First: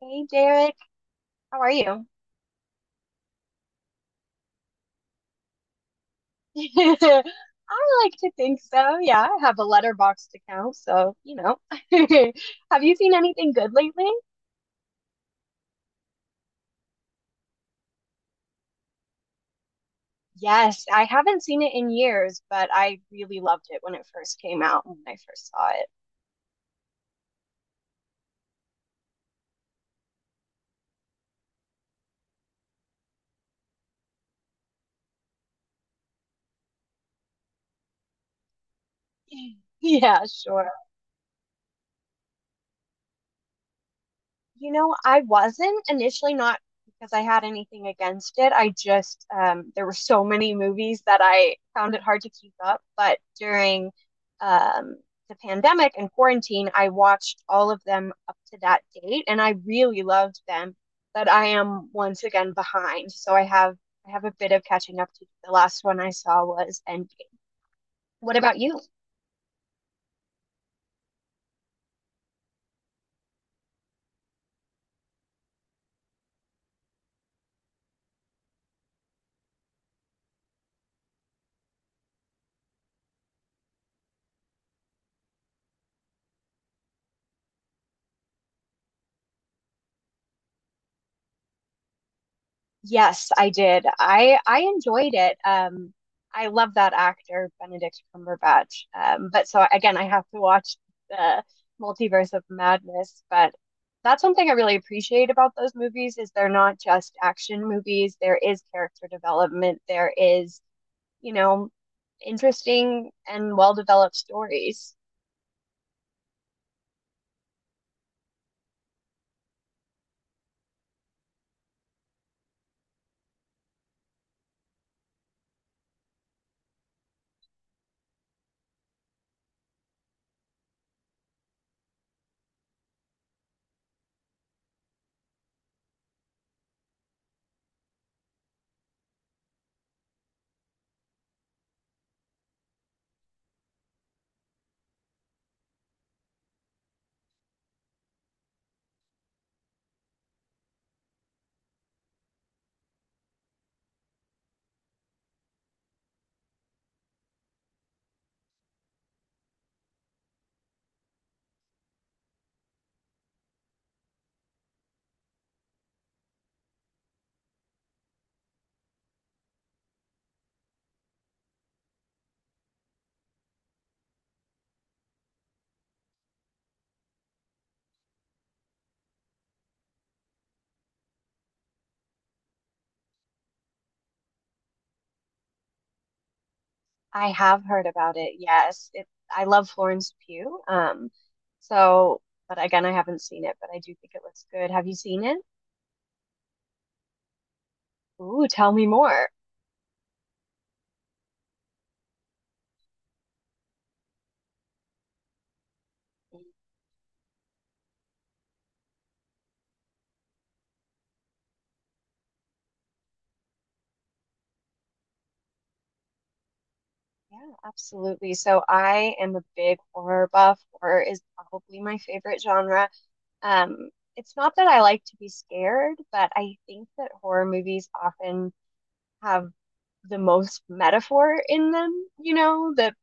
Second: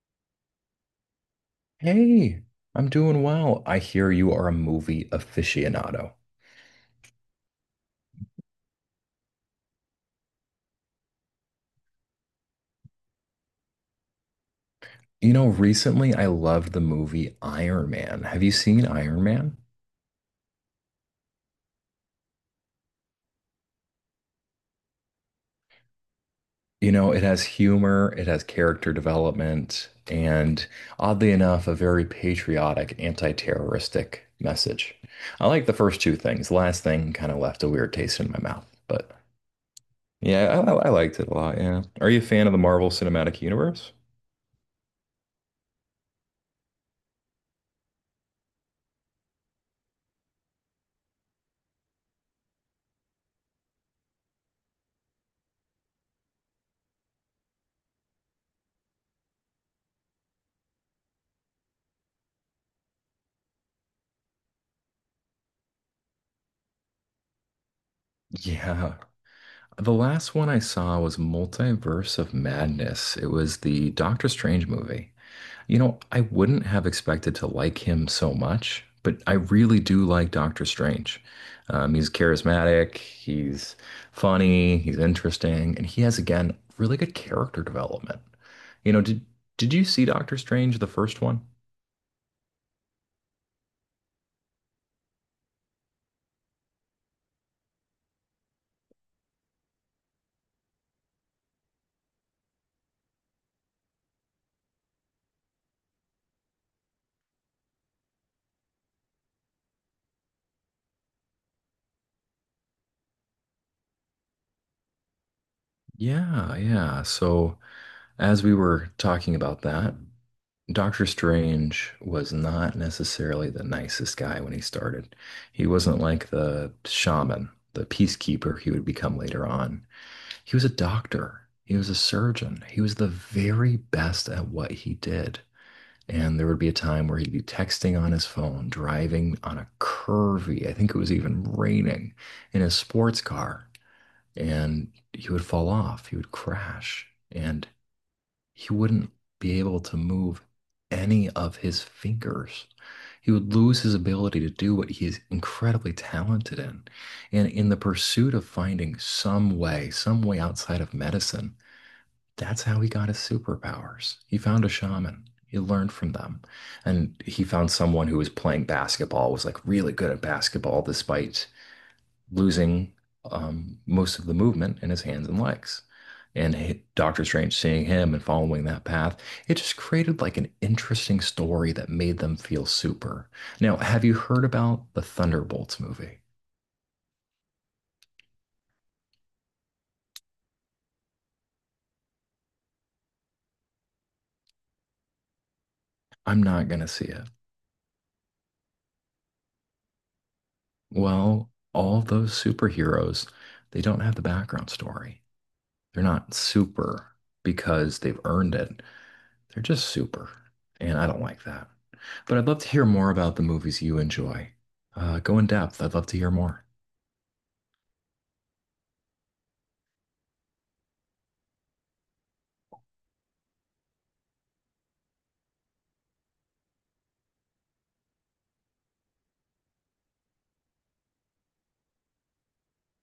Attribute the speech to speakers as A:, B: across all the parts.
A: Hey Derek, how are you?
B: Hey, I'm doing well. I hear you are a movie aficionado.
A: I like to think so. Yeah, I have a letterboxed account, so. Have you seen anything good lately?
B: You know, recently I loved the movie Iron Man. Have you seen Iron Man?
A: Yes, I haven't seen it in years, but I really loved it when it first came out, when I first saw it.
B: You know, it has humor, it has character development, and oddly enough, a very patriotic, anti-terroristic message. I like the first two things. The last thing kind of left a weird taste in my mouth, but
A: Yeah,
B: yeah,
A: sure.
B: I liked it a lot. Yeah. Are you a fan of the Marvel Cinematic Universe?
A: I wasn't initially not because I had anything against it. I just there were so many movies that I found it hard to keep up. But during um, the pandemic and quarantine, I watched all of them up to that date, and I really loved them. But I am once again behind, so I have a bit of catching up to do. The last one I saw was Endgame. What about you?
B: Yeah. The last one I saw was Multiverse of Madness. It was the Doctor Strange movie. You know, I wouldn't have expected to like him so much, but I really do like Doctor Strange. He's charismatic, he's funny, he's interesting, and he has, again, really good character development. You know, did you see Doctor Strange, the first one?
A: Yes, I did. I enjoyed it. I love that actor, Benedict Cumberbatch. But so again, I have to watch the Multiverse of Madness. But that's one thing I really appreciate about those movies is they're not just action movies. There is character development. There is, you know, interesting and well-developed stories.
B: Yeah, yeah. So as we were talking about that. Doctor Strange was not necessarily the nicest guy when he started. He wasn't like the shaman, the peacekeeper he would become later on. He was a doctor, he was a surgeon, he was the very best at what he did. And there would be a time where he'd be texting on his phone, driving on a curvy, I think it was even raining, in a sports car, and he would fall off, he would crash. And he wouldn't be able to move any of his fingers. He would lose his ability to do what he is incredibly talented in. And in the pursuit of finding some way outside of medicine, that's how he got his superpowers. He found a shaman. He learned from them. And he found someone who was playing basketball, was like really good at basketball despite losing most of the movement in his hands and legs. And Doctor Strange seeing him and following that path, it just created like an interesting story that made them feel super. Now, have you heard about the Thunderbolts movie?
A: I have heard about it. Yes, I love Florence Pugh. So, but again, I haven't seen it, but I do think it looks good. Have you seen it?
B: I'm not going to see it.
A: Ooh, tell me more.
B: Well, all those superheroes, they don't have the background story. They're not super because they've earned it. They're just super, and I don't like that. But I'd love to hear more about the movies you enjoy. Go in depth. I'd love to hear more.
A: Yeah, absolutely. So I am a big horror buff. Horror is probably my favorite genre. Um, it's not that I like to be scared, but I think that horror movies often have the most metaphor in them, that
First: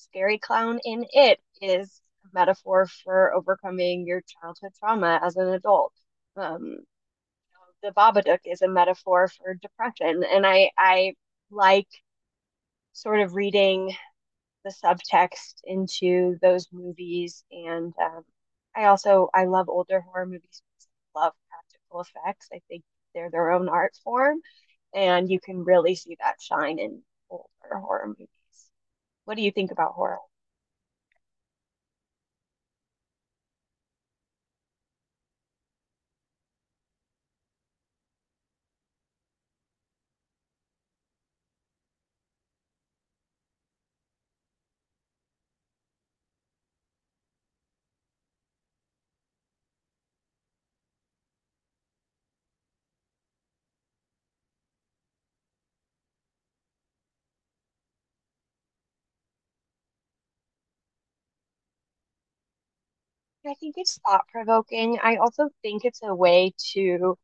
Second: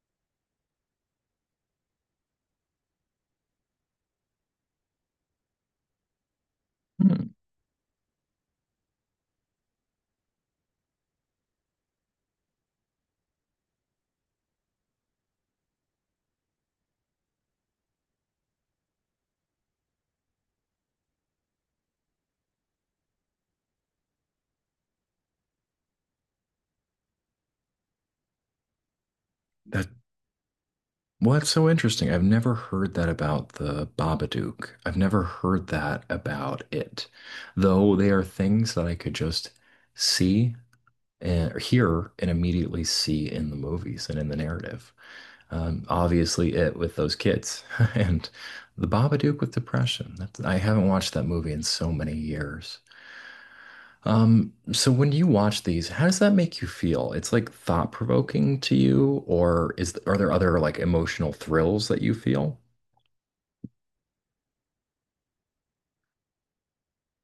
A: scary clown in it is a metaphor for overcoming your childhood trauma as an adult. Um,
B: Hmm.
A: the Babadook is a metaphor for depression, and I like sort of reading the subtext into those movies, and I also I love older horror movies. I love practical effects. I think they're their own art form, and you can really see that shine in older horror movies. What do you think
B: That
A: about horror?
B: well, that's so interesting. I've never heard that about the Babadook. I've never heard that about it, though they are things that I could just see and or hear and immediately see in the movies and in the narrative. Obviously, it with those kids and the Babadook with depression. That's, I haven't watched that movie in so many years. So when you watch these, how does that make you feel? It's like thought provoking to you, or is are there other like emotional thrills that you feel?
A: I think it's thought provoking. I also think it's a way to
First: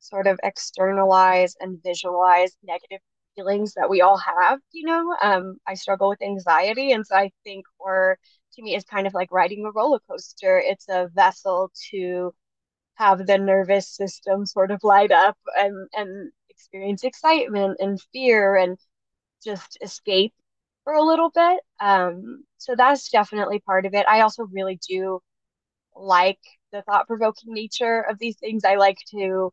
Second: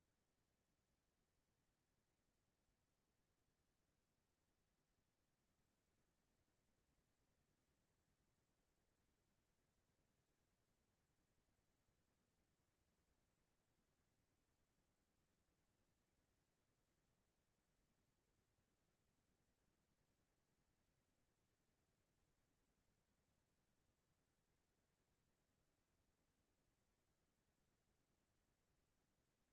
A: sort of externalize and visualize negative feelings that we all have, you know? I struggle with anxiety, and so I think horror to me is kind of like riding a roller coaster. It's a vessel to have the nervous system sort of light up and experience excitement and fear and just escape for a little bit. So that's definitely part of it. I also really do like the thought-provoking nature of these things. I like to,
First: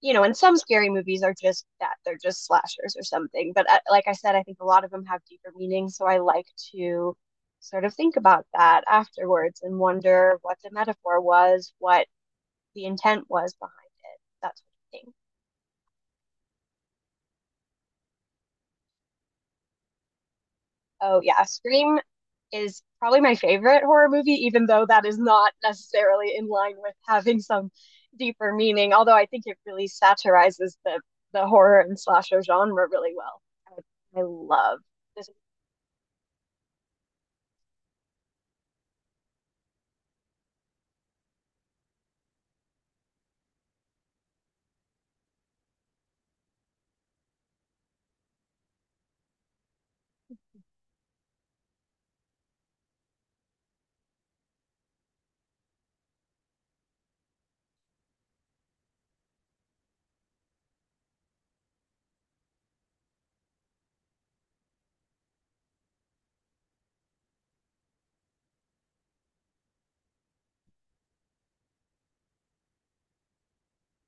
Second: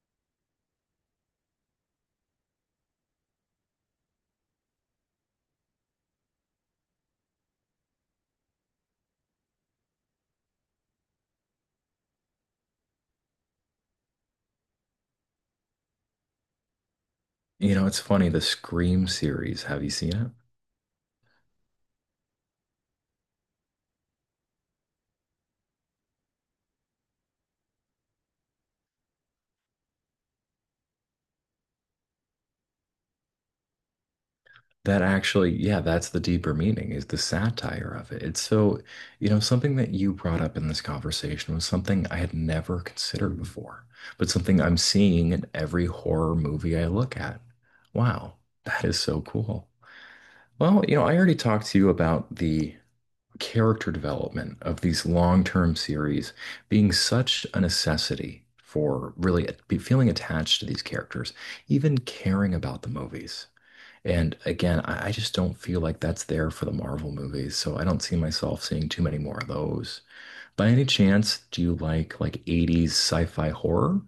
A: you know, and some scary movies are just that, they're just slashers or something. But like I said, I think a lot of them have deeper meaning, so I like to sort of think about that afterwards and wonder what the metaphor was, what the intent was behind it, that sort of thing.
B: You know, it's funny, the Scream series, have you seen it?
A: Oh yeah, Scream is probably my favorite horror movie, even though that is not necessarily in line with having some deeper meaning, although I think it really satirizes the horror and slasher genre really well. I love
B: That
A: this.
B: actually, yeah, that's the deeper meaning is the satire of it. It's so, you know, something that you brought up in this conversation was something I had never considered before, but something I'm seeing in every horror movie I look at. Wow, that is so cool. Well, you know, I already talked to you about the character development of these long-term series being such a necessity for really be feeling attached to these characters, even caring about the movies. And again, I just don't feel like that's there for the Marvel movies, so I don't see myself seeing too many more of those. By any chance, do you like 80s sci-fi horror?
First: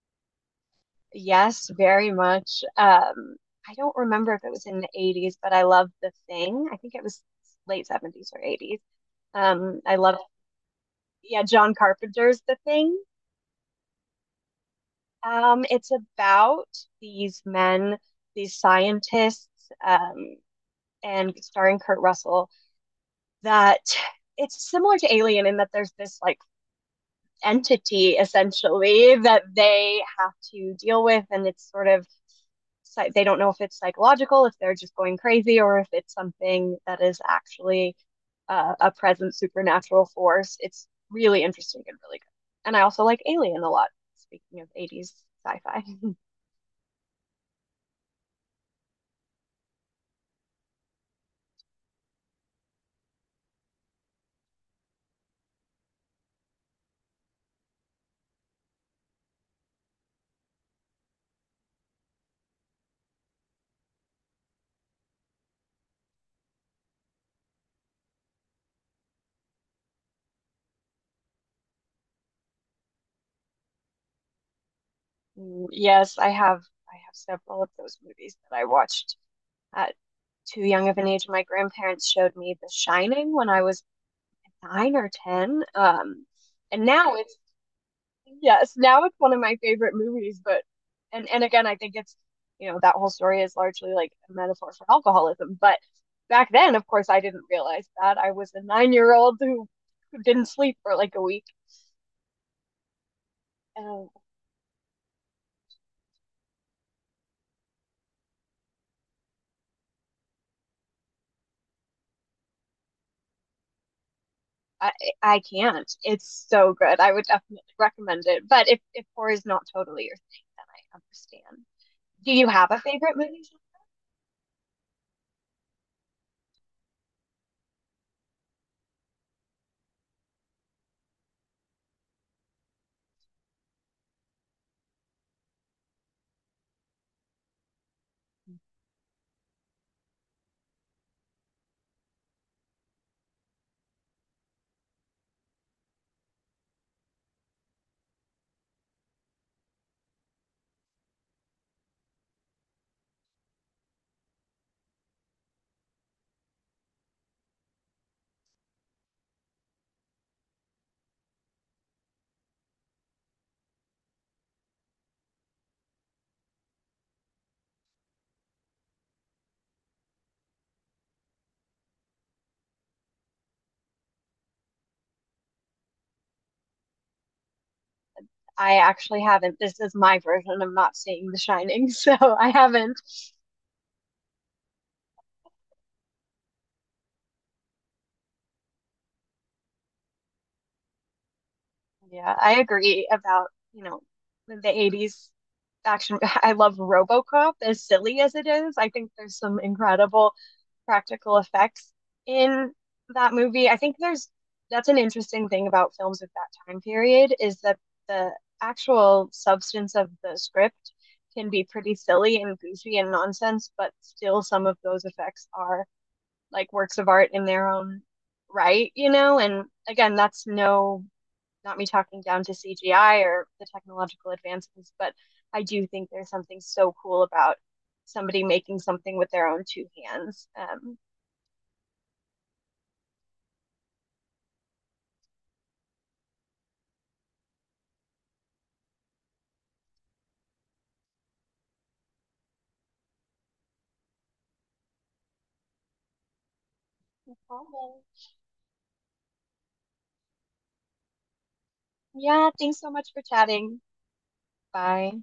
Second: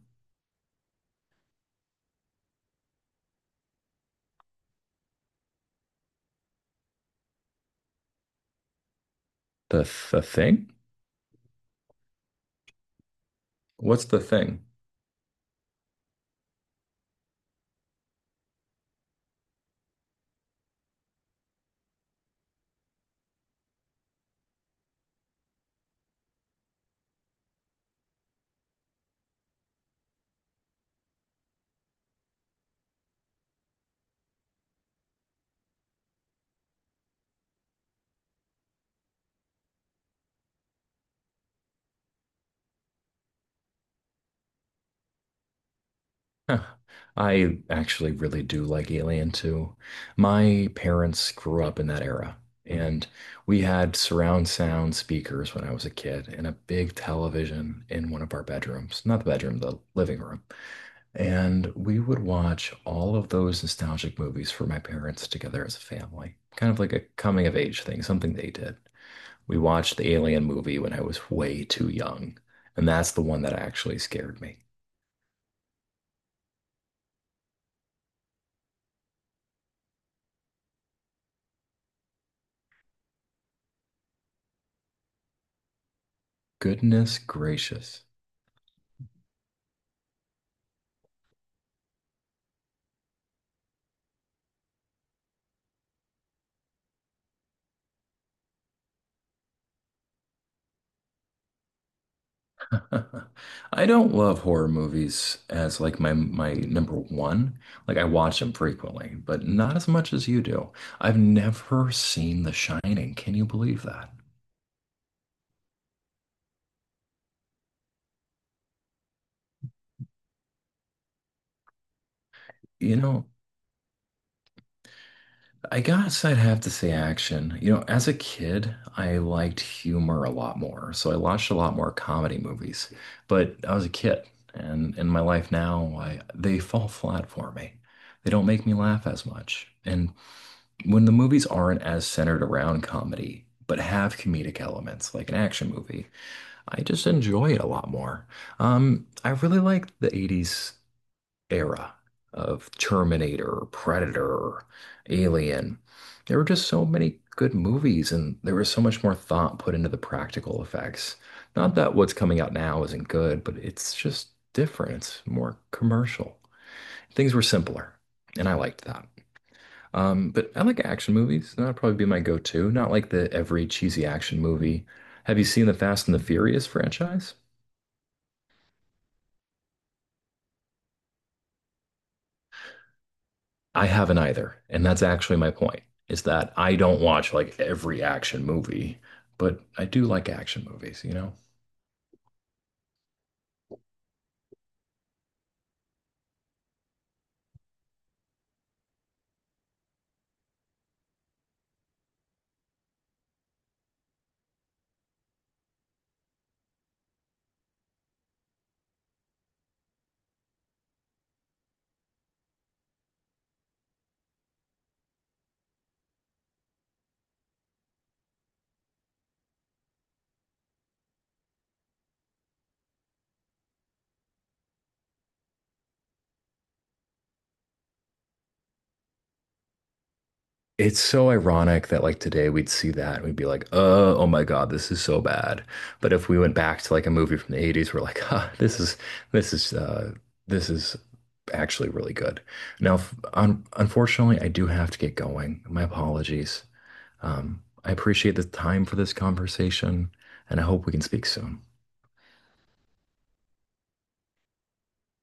A: Yes, very much. I don't remember if it was in the 80s, but I love The Thing. I think it was late 70s or 80s.
B: The
A: I love,
B: the thing?
A: yeah, John Carpenter's The Thing.
B: What's the thing?
A: It's about these men, these scientists, um, and starring Kurt Russell, that it's similar to Alien in that there's this like entity essentially that they have to deal with, and it's sort of they don't know if it's psychological, if they're just going crazy, or if it's something that is actually a present supernatural force. It's really interesting and really good. And I also like Alien a lot, speaking of 80s sci-fi.
B: Huh. I actually really do like Alien too. My parents grew up in that era, and we had surround sound speakers when I was a kid and a big television in one of our bedrooms, not the bedroom, the living room. And we would watch all of those nostalgic movies for my parents together as a family, kind of like a coming of age thing, something they did. We watched the Alien movie when I was way too young, and that's the one that actually scared me.
A: Mm, yes, I have. I have several of those movies that I watched at too young of an age. My grandparents showed me The Shining when I was 9 or 10. And now
B: Goodness
A: it's
B: gracious.
A: yes, now it's one of my favorite movies. But and again, I think it's that whole story is largely like a metaphor for alcoholism. But back then, of course, I didn't realize that I was a 9-year-old who didn't sleep for like a week.
B: I don't love horror movies as like my number one. Like I watch them frequently, but not as much as you do. I've never seen The Shining. Can you believe that?
A: I, I can't. It's so good. I would definitely recommend it. But if horror is not totally your thing, then I understand. Do you have a
B: You
A: favorite
B: know,
A: movie?
B: I guess I'd have to say action. You know, as a kid, I liked humor a lot more. So I watched a lot more comedy movies, but I was a kid. And in my life now, they fall flat for me. They don't make me laugh as much. And when the movies aren't as centered around comedy, but have comedic elements like an action movie, I just enjoy it a lot more. I really like the 80s era of Terminator, Predator, Alien. There were just so many good movies, and there was so much more thought put into the practical effects. Not that what's coming out now isn't good, but it's just different. It's more commercial. Things were simpler, and I liked that. But I like action movies. That'd probably be my go-to. Not like the every cheesy action movie. Have you seen the Fast and the Furious franchise?
A: I actually haven't. This is my version of not seeing The Shining, so I haven't.
B: I haven't either. And that's actually my point, is that I don't watch like every action movie, but I do like action movies, you know?
A: Yeah, I agree about, the 80s action. I love RoboCop as silly as it is. I think there's some incredible practical effects in that movie. I think there's that's an interesting thing about films of that time period is that the actual substance of the script can be pretty silly and goofy and nonsense, but still some of those effects are like works of art in their own right, you know? And again, that's not me talking down to CGI or the technological advancements, but I do think there's something so cool about somebody making something with their own two hands.
B: It's so ironic that like today we'd see that and we'd be like, oh my God, this is so bad. But if we went back to like a movie from the 80s, we're like, huh, this is uh this is actually really good. Now, f- un unfortunately, I do have to get going. My apologies.
A: All
B: I
A: right.
B: appreciate the time for this conversation, and I hope we can speak soon.
A: Yeah, thanks so much for chatting. Bye.